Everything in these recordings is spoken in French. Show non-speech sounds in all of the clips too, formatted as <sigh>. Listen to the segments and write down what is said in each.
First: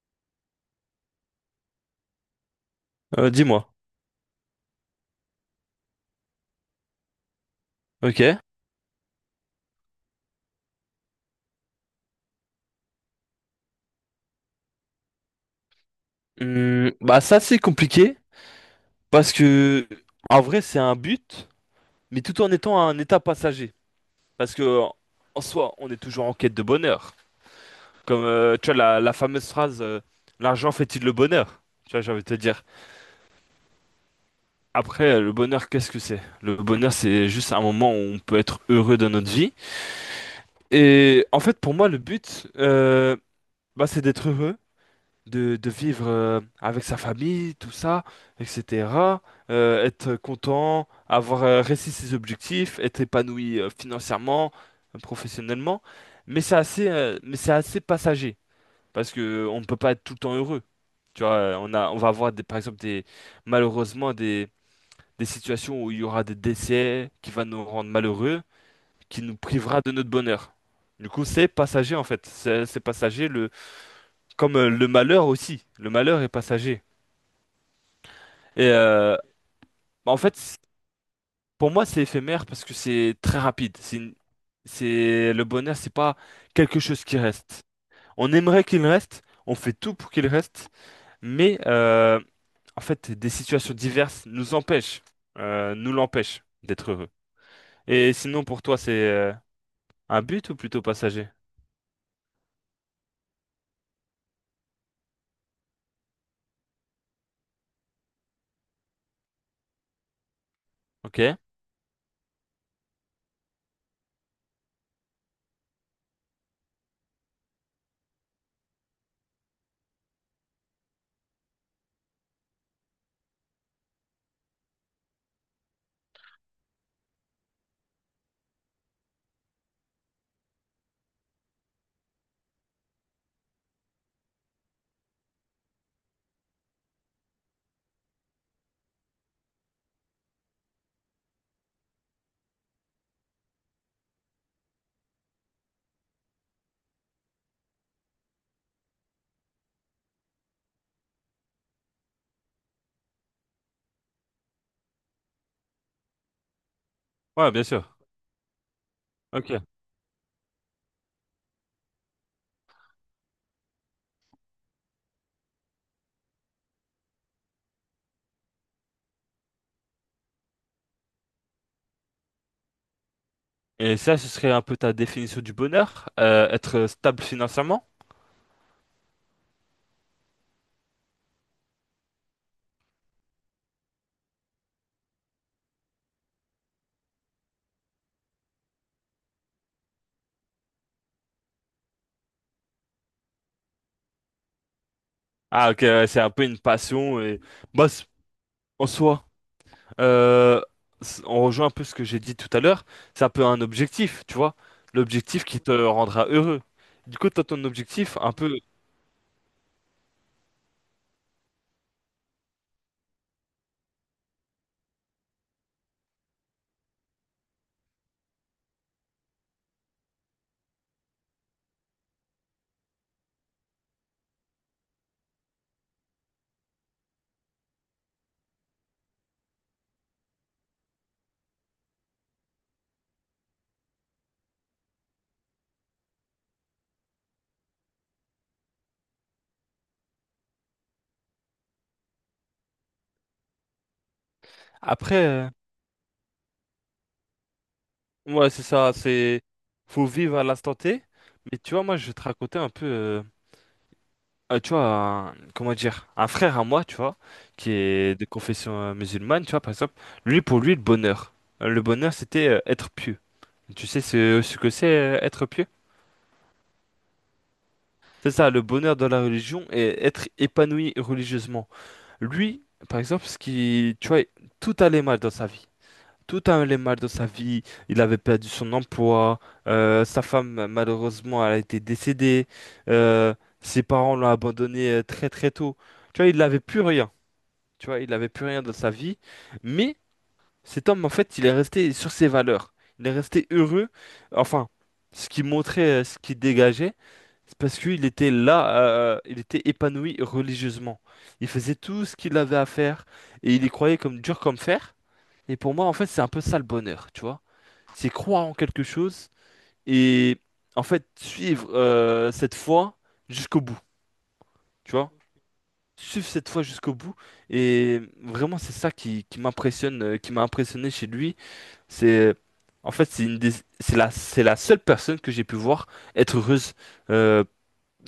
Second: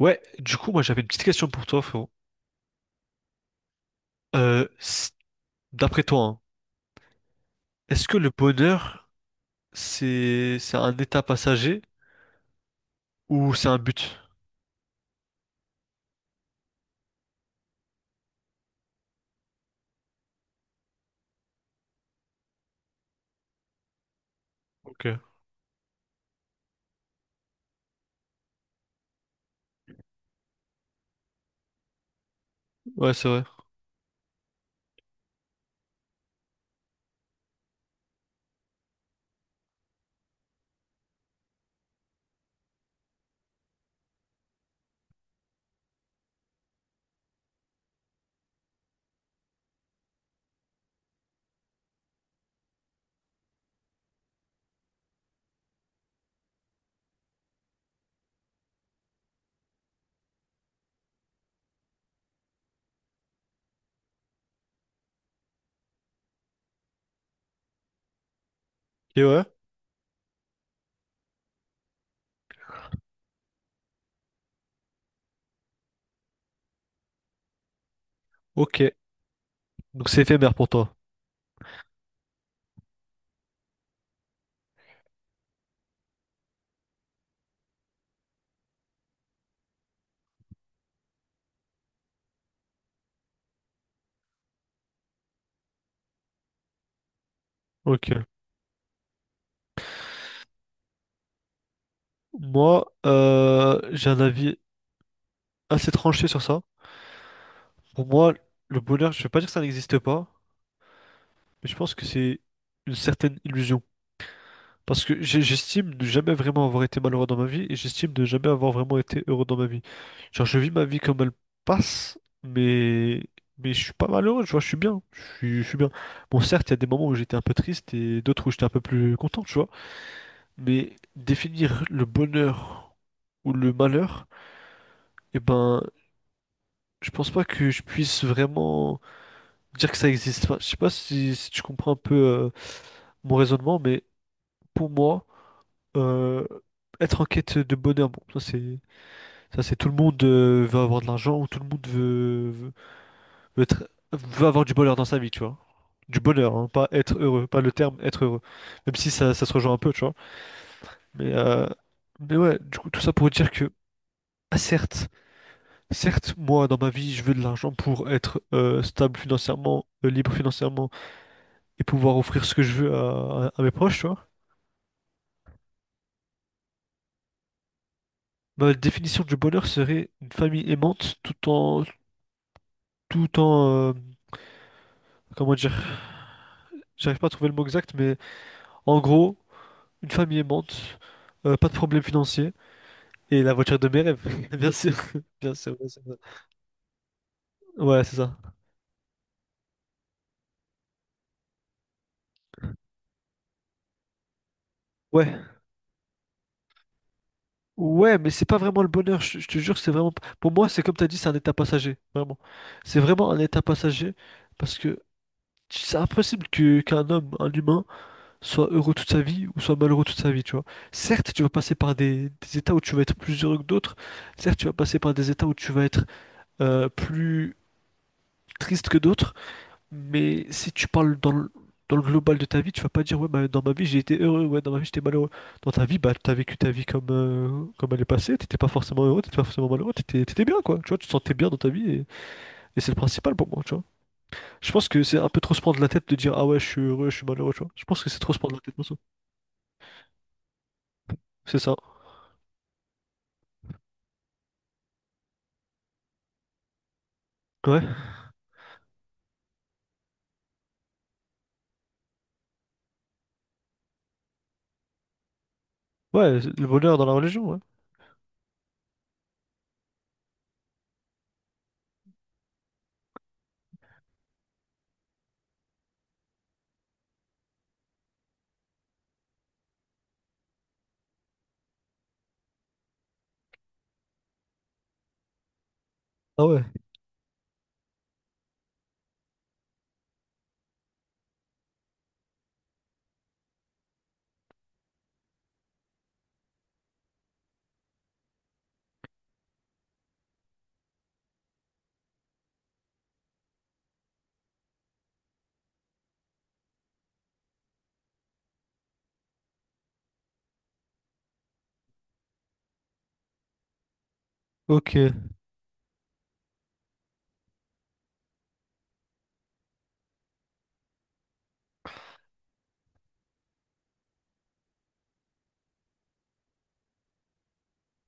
Ouais, du coup, moi j'avais une petite question pour toi, frérot. Dis-moi. Euh, s- D'après toi, hein, est-ce que le Ok. bonheur, c'est un état passager ou c'est un but? Bah ça c'est compliqué parce que en vrai c'est un but, mais tout en étant un état passager. Parce que Ok. en soi on est toujours en quête de bonheur. Comme tu vois la fameuse phrase l'argent fait-il le bonheur? Tu vois j'ai envie de te dire. Ouais, c'est vrai. Après le bonheur qu'est-ce que c'est? Le bonheur c'est juste un moment où on peut être heureux dans notre vie. Et en fait pour moi le but bah, c'est d'être heureux de vivre avec sa famille, tout ça, etc., être content, avoir réussi ses objectifs, être épanoui financièrement, professionnellement. Mais c'est assez passager parce que on ne peut pas être tout le temps heureux. Tu vois, on va avoir des, par exemple des, malheureusement des situations où il y aura des décès qui va nous rendre malheureux, qui Et nous ouais. privera de notre bonheur. Du coup, c'est passager en fait. C'est passager le, comme le malheur aussi. Le malheur est passager. Et Ok. Donc bah, en c'est fait, éphémère pour toi. pour moi, c'est éphémère parce que c'est très rapide. C'est le bonheur, c'est pas quelque chose qui reste. On aimerait qu'il reste, on fait tout pour qu'il reste, mais en fait, des situations diverses nous empêchent, nous l'empêchent d'être heureux. Ok. Et sinon, pour toi, c'est un but ou plutôt passager? Moi, j'ai un avis assez tranché sur ça. Pour moi, le bonheur, je vais pas dire que ça n'existe pas, Ok. mais je pense que c'est une certaine illusion. Parce que j'estime ne jamais vraiment avoir été malheureux dans ma vie et j'estime ne jamais avoir vraiment été heureux dans ma vie. Genre, je vis ma vie comme elle passe, mais, mais je suis pas malheureux, tu vois, je suis bien. Je suis bien. Bon, certes, il y a des moments où j'étais un peu triste et d'autres où j'étais un peu plus content, tu vois. Mais définir le bonheur ou le malheur, eh ben, je pense pas que je puisse vraiment dire que ça existe pas. Je sais pas si tu comprends un peu mon raisonnement, mais pour moi, euh, être en quête de bonheur, bon, ça c'est tout le monde veut avoir de l'argent ou tout le monde veut veut avoir du bonheur dans sa vie, tu vois. Du bonheur, hein, pas être heureux, Ouais, pas bien le sûr. terme être heureux. Même si ça se Ok. rejoint un peu, tu vois. Mais, euh, mais ouais, du coup, tout ça pour dire que, ah, certes, moi, dans ma vie, je veux de l'argent pour être stable financièrement, libre financièrement et pouvoir offrir ce que je veux à mes Et proches, tu ça, ce vois. serait un peu ta définition du bonheur, être stable financièrement. Ma définition du bonheur serait une famille aimante tout en, tout en, euh, comment dire, j'arrive pas à trouver le mot exact, mais en gros, une famille aimante, pas de problème financier et la voiture de mes rêves, <laughs> bien sûr, <laughs> Ah, ok, bien sûr. ouais, c'est un peu une passion et bah, Ouais, c'est ça. en soi. Euh, on rejoint un peu ce que j'ai dit tout à l'heure, c'est un peu un objectif, tu vois, l'objectif Ouais, qui te rendra heureux. Du coup, t'as ton objectif ouais, mais un c'est pas peu vraiment le bonheur, je te jure, c'est vraiment, pour moi, c'est comme t'as dit, c'est un état passager, vraiment. C'est vraiment un état passager parce que c'est impossible que qu'un homme, un humain soit heureux toute sa vie ou soit malheureux toute sa vie, tu vois. Certes, tu vas passer par des états où tu vas être plus heureux que d'autres, certes, tu vas passer par des états où tu vas être plus triste que d'autres, mais si tu parles dans le global de ta vie, tu vas pas dire, ouais, bah, dans ma vie j'ai été heureux, ouais, dans ma vie j'étais malheureux. Dans ta vie, bah, t'as vécu ta vie comme elle est passée, t'étais pas forcément heureux, t'étais pas forcément malheureux, t'étais bien, quoi. Tu vois, tu te sentais bien dans ta vie et c'est le principal pour moi, tu vois. Je pense que c'est après, un peu trop se prendre la tête de dire, ah ouais, je suis heureux, je suis malheureux, tu vois. Je pense que c'est trop se ouais, prendre la c'est tête, ça, perso. c'est faut vivre à l'instant T, mais C'est tu ça. vois, moi, je vais te raconter un peu, tu vois, comment dire, un frère à moi, tu vois, qui Ouais. est de confession musulmane, tu vois, par exemple, lui, pour lui, le bonheur, c'était être pieux. Tu sais ce que c'est être pieux? Ouais, le bonheur dans la religion, ouais. C'est ça, le bonheur dans la religion et être épanoui religieusement. Lui, par exemple, ce qui, tu vois, tout allait mal dans sa vie. Tout allait mal dans sa vie. Il avait perdu son emploi. Sa femme, malheureusement, elle a été décédée. euh, Ses parents l'ont abandonné très très tôt. Tu vois, il Ah n'avait ouais, plus rien. Tu vois, il n'avait plus rien dans sa vie. Mais cet homme, en fait, il est resté sur ses valeurs. Il est resté heureux. Enfin, ce qui montrait, ce qui dégageait. C'est parce qu'il était là, il était épanoui religieusement. Il faisait tout ce qu'il avait à faire et il y croyait comme dur comme fer. Et pour moi, en fait, c'est un peu ça le bonheur, tu vois. C'est croire en quelque chose et en fait suivre cette foi jusqu'au bout, ok. tu vois. Suivre cette foi jusqu'au bout. Et vraiment, c'est ça qui m'impressionne, qui m'a impressionné chez lui. C'est en fait, c'est la seule personne que j'ai pu voir être heureuse euh,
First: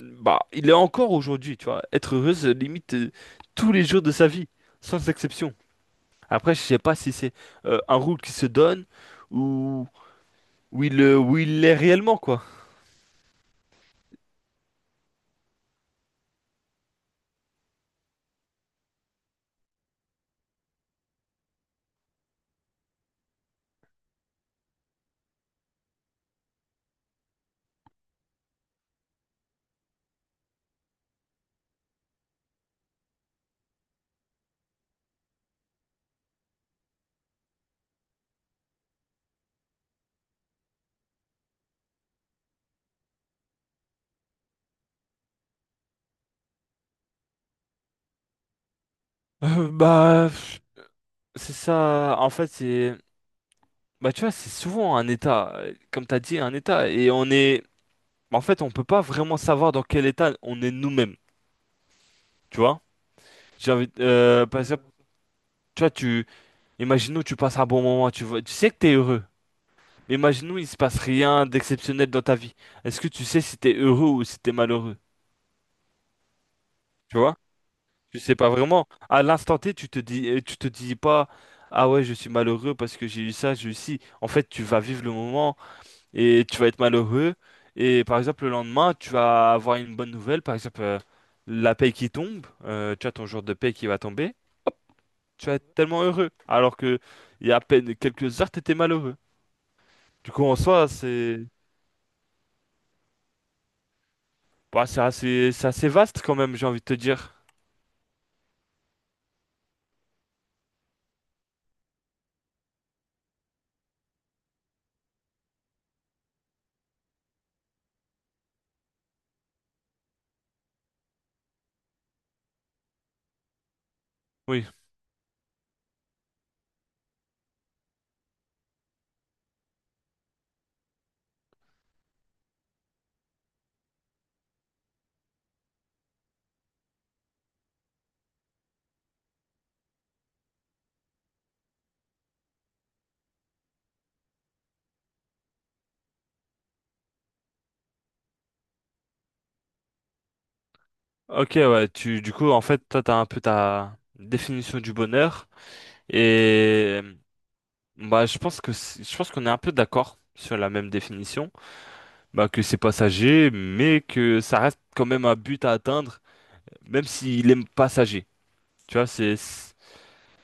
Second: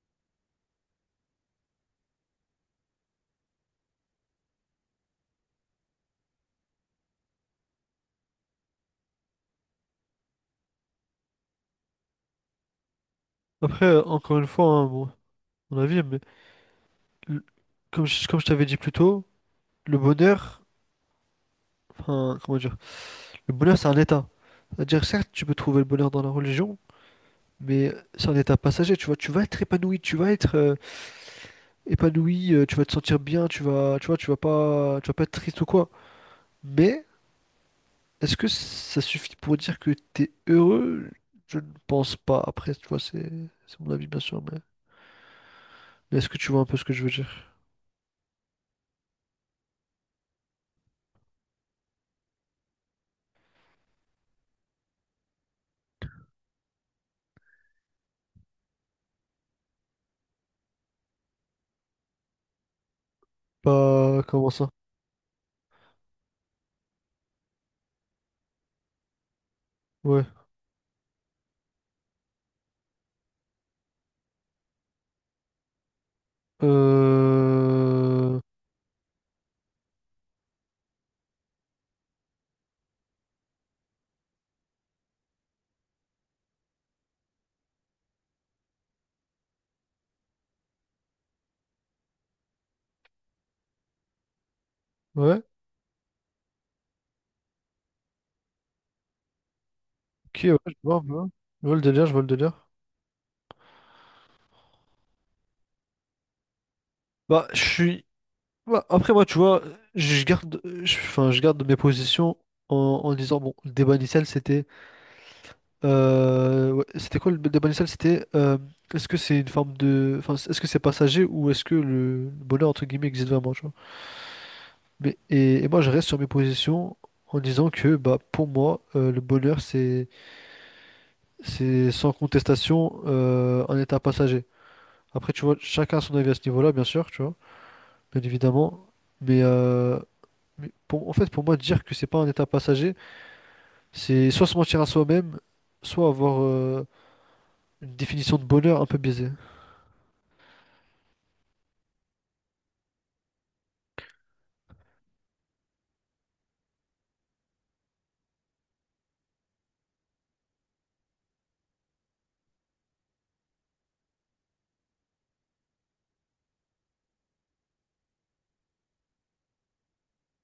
bah, il est encore aujourd'hui, tu vois. Être heureux, c'est limite tous les jours de sa vie, sans exception. Après, je sais pas si c'est un rôle qui se donne ou où il l'est réellement, quoi. Après, encore une fois, hein, bon, mon avis, mais le- comme comme je t'avais dit plus tôt, le bonheur, enfin, comment dire, le bonheur, c'est un état. C'est-à-dire, certes, tu peux trouver le bonheur dans la religion, mais c'est un état passager, tu vois, tu vas être épanoui, tu vas être épanoui, tu vas te sentir bien, tu vas, tu vois, tu vas pas être triste ou quoi. Mais, est-ce que ça suffit pour dire que t'es heureux? Je ne pense pas. Après, tu vois, c'est mon avis, bien sûr, mais est-ce que tu vois un peu ce que je veux dire? Bah, pff, c'est ça. En fait, c'est. Bah, tu vois, c'est souvent un état, comme t'as dit, un état. Et on est. En fait, on peut pas vraiment savoir dans quel état on est nous-mêmes, tu vois. Bah, comment Par ça? exemple, tu vois, tu. Imaginons, tu passes un bon moment, tu vois, tu sais que t'es heureux. Ouais. Imaginons, il se passe rien d'exceptionnel dans ta vie. Est-ce que tu sais si t'es heureux ou si t'es malheureux? Tu vois? Tu sais Euh... pas vraiment. À l'instant T, tu te dis pas, ah ouais, je suis malheureux parce que j'ai eu ça, j'ai eu ci. En fait, tu vas vivre le moment et tu vas être malheureux. Et par exemple, le lendemain, tu vas avoir une bonne nouvelle, par exemple, la paye qui tombe, tu as ton jour de paye qui va tomber. Hop, Ouais. tu vas être tellement heureux. Alors que il y a à peine quelques heures, t'étais malheureux. Du Ok, coup, en ouais, je soi, vois, je vois. c'est Je vois le délire, je vois le délire. bah, c'est assez vaste quand même, j'ai envie de te dire. Bah, je suis... bah, après, moi, tu vois, enfin, je garde mes positions en disant, bon, le débat initial, c'était... ouais, c'était quoi le débat initial? C'était, est-ce que c'est une forme de... Enfin, est-ce que c'est passager ou est-ce que le bonheur, entre guillemets, existe vraiment, tu vois? Oui. Mais, et moi, je reste sur mes positions en disant que, bah, pour moi, le bonheur, c'est... C'est sans contestation un état passager. Après, tu vois, chacun a son avis à ce niveau-là, bien sûr, tu vois, bien évidemment. Mais, euh, mais pour, en fait, pour moi, dire que c'est pas un état passager, c'est soit se mentir à soi-même, soit avoir une définition de bonheur un peu biaisée. Ok, ouais, tu, du coup, en fait, toi, t'as un peu ta définition du bonheur. Et, bah, je pense que, je pense qu'on est un peu d'accord sur la même définition. Bah, que c'est passager, mais que ça reste quand même un but à atteindre, même s'il est passager. Tu vois,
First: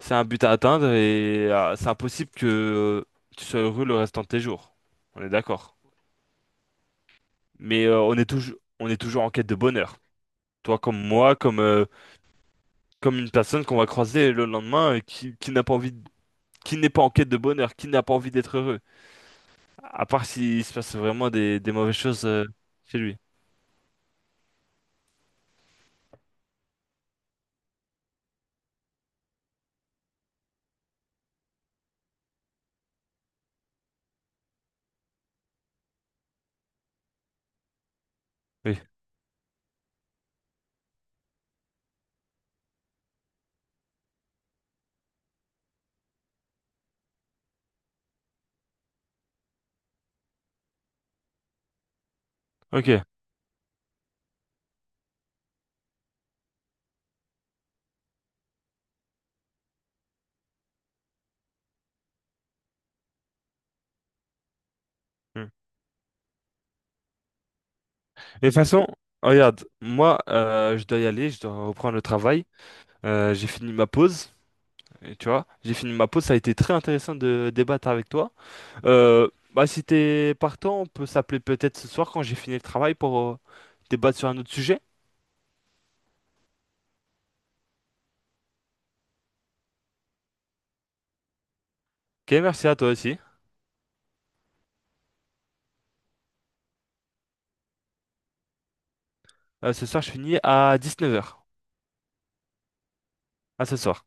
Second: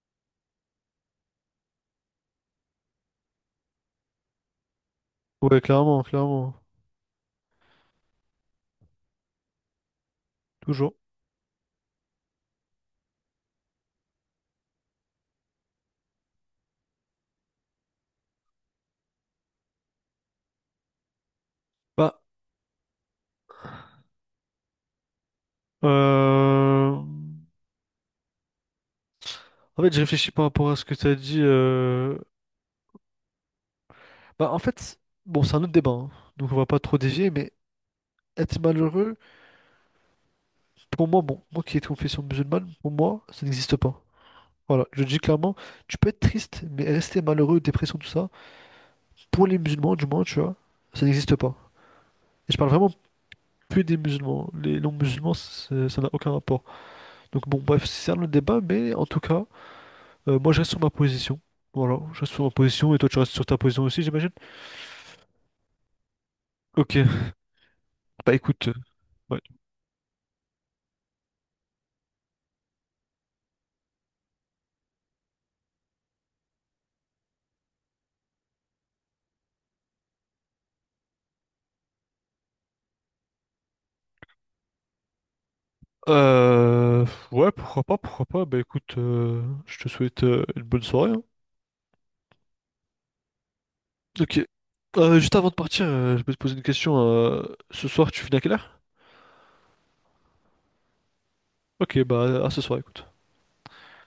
c'est un but à atteindre et c'est impossible que tu sois heureux le restant de tes jours. On est Ouais, d'accord. clairement, clairement, Mais on est toujours en quête de bonheur. Toi toujours. comme moi, comme une personne qu'on va croiser le lendemain et qui n'a pas envie de- qui n'est pas en quête de bonheur, qui n'a pas envie d'être heureux. À part s'il se passe vraiment des mauvaises Bah, choses chez lui. euh... en fait, je réfléchis par rapport à ce que tu as dit. Bah, en fait, bon, c'est un autre débat, hein, donc on va pas trop dévier, mais être Oui. malheureux. Pour moi, bon, moi qui ai de confession musulmane, pour moi, ça n'existe pas. Voilà, je le dis clairement, tu peux être triste, mais rester malheureux, dépression, tout ça, pour les musulmans, du moins, tu vois, ça n'existe pas. Et je parle Ok. vraiment que des musulmans. Les non-musulmans, ça n'a aucun rapport. Donc bon, bref, c'est un autre débat, mais en tout cas, moi je reste sur ma position. Voilà, je reste sur ma position, et toi tu restes sur ta position aussi, j'imagine? Hmm. Ok, bah De toute écoute, façon, ouais. regarde, moi, je dois y aller, je dois reprendre le travail. J'ai fini ma pause, et tu vois, j'ai fini ma pause. Ça a été très intéressant de débattre avec toi. Bah, si t'es partant, on peut s'appeler peut-être ce soir quand j'ai fini le travail pour débattre sur un autre sujet. Ouais, pourquoi pas, bah écoute, je te souhaite une bonne soirée, hein. Ok, merci à toi aussi. Ok. Juste avant de partir, je peux te poser une question. Ce soir, tu finis à quelle heure? Ce soir, je finis à 19h. Ok, bah à ce soir, écoute. À ce soir.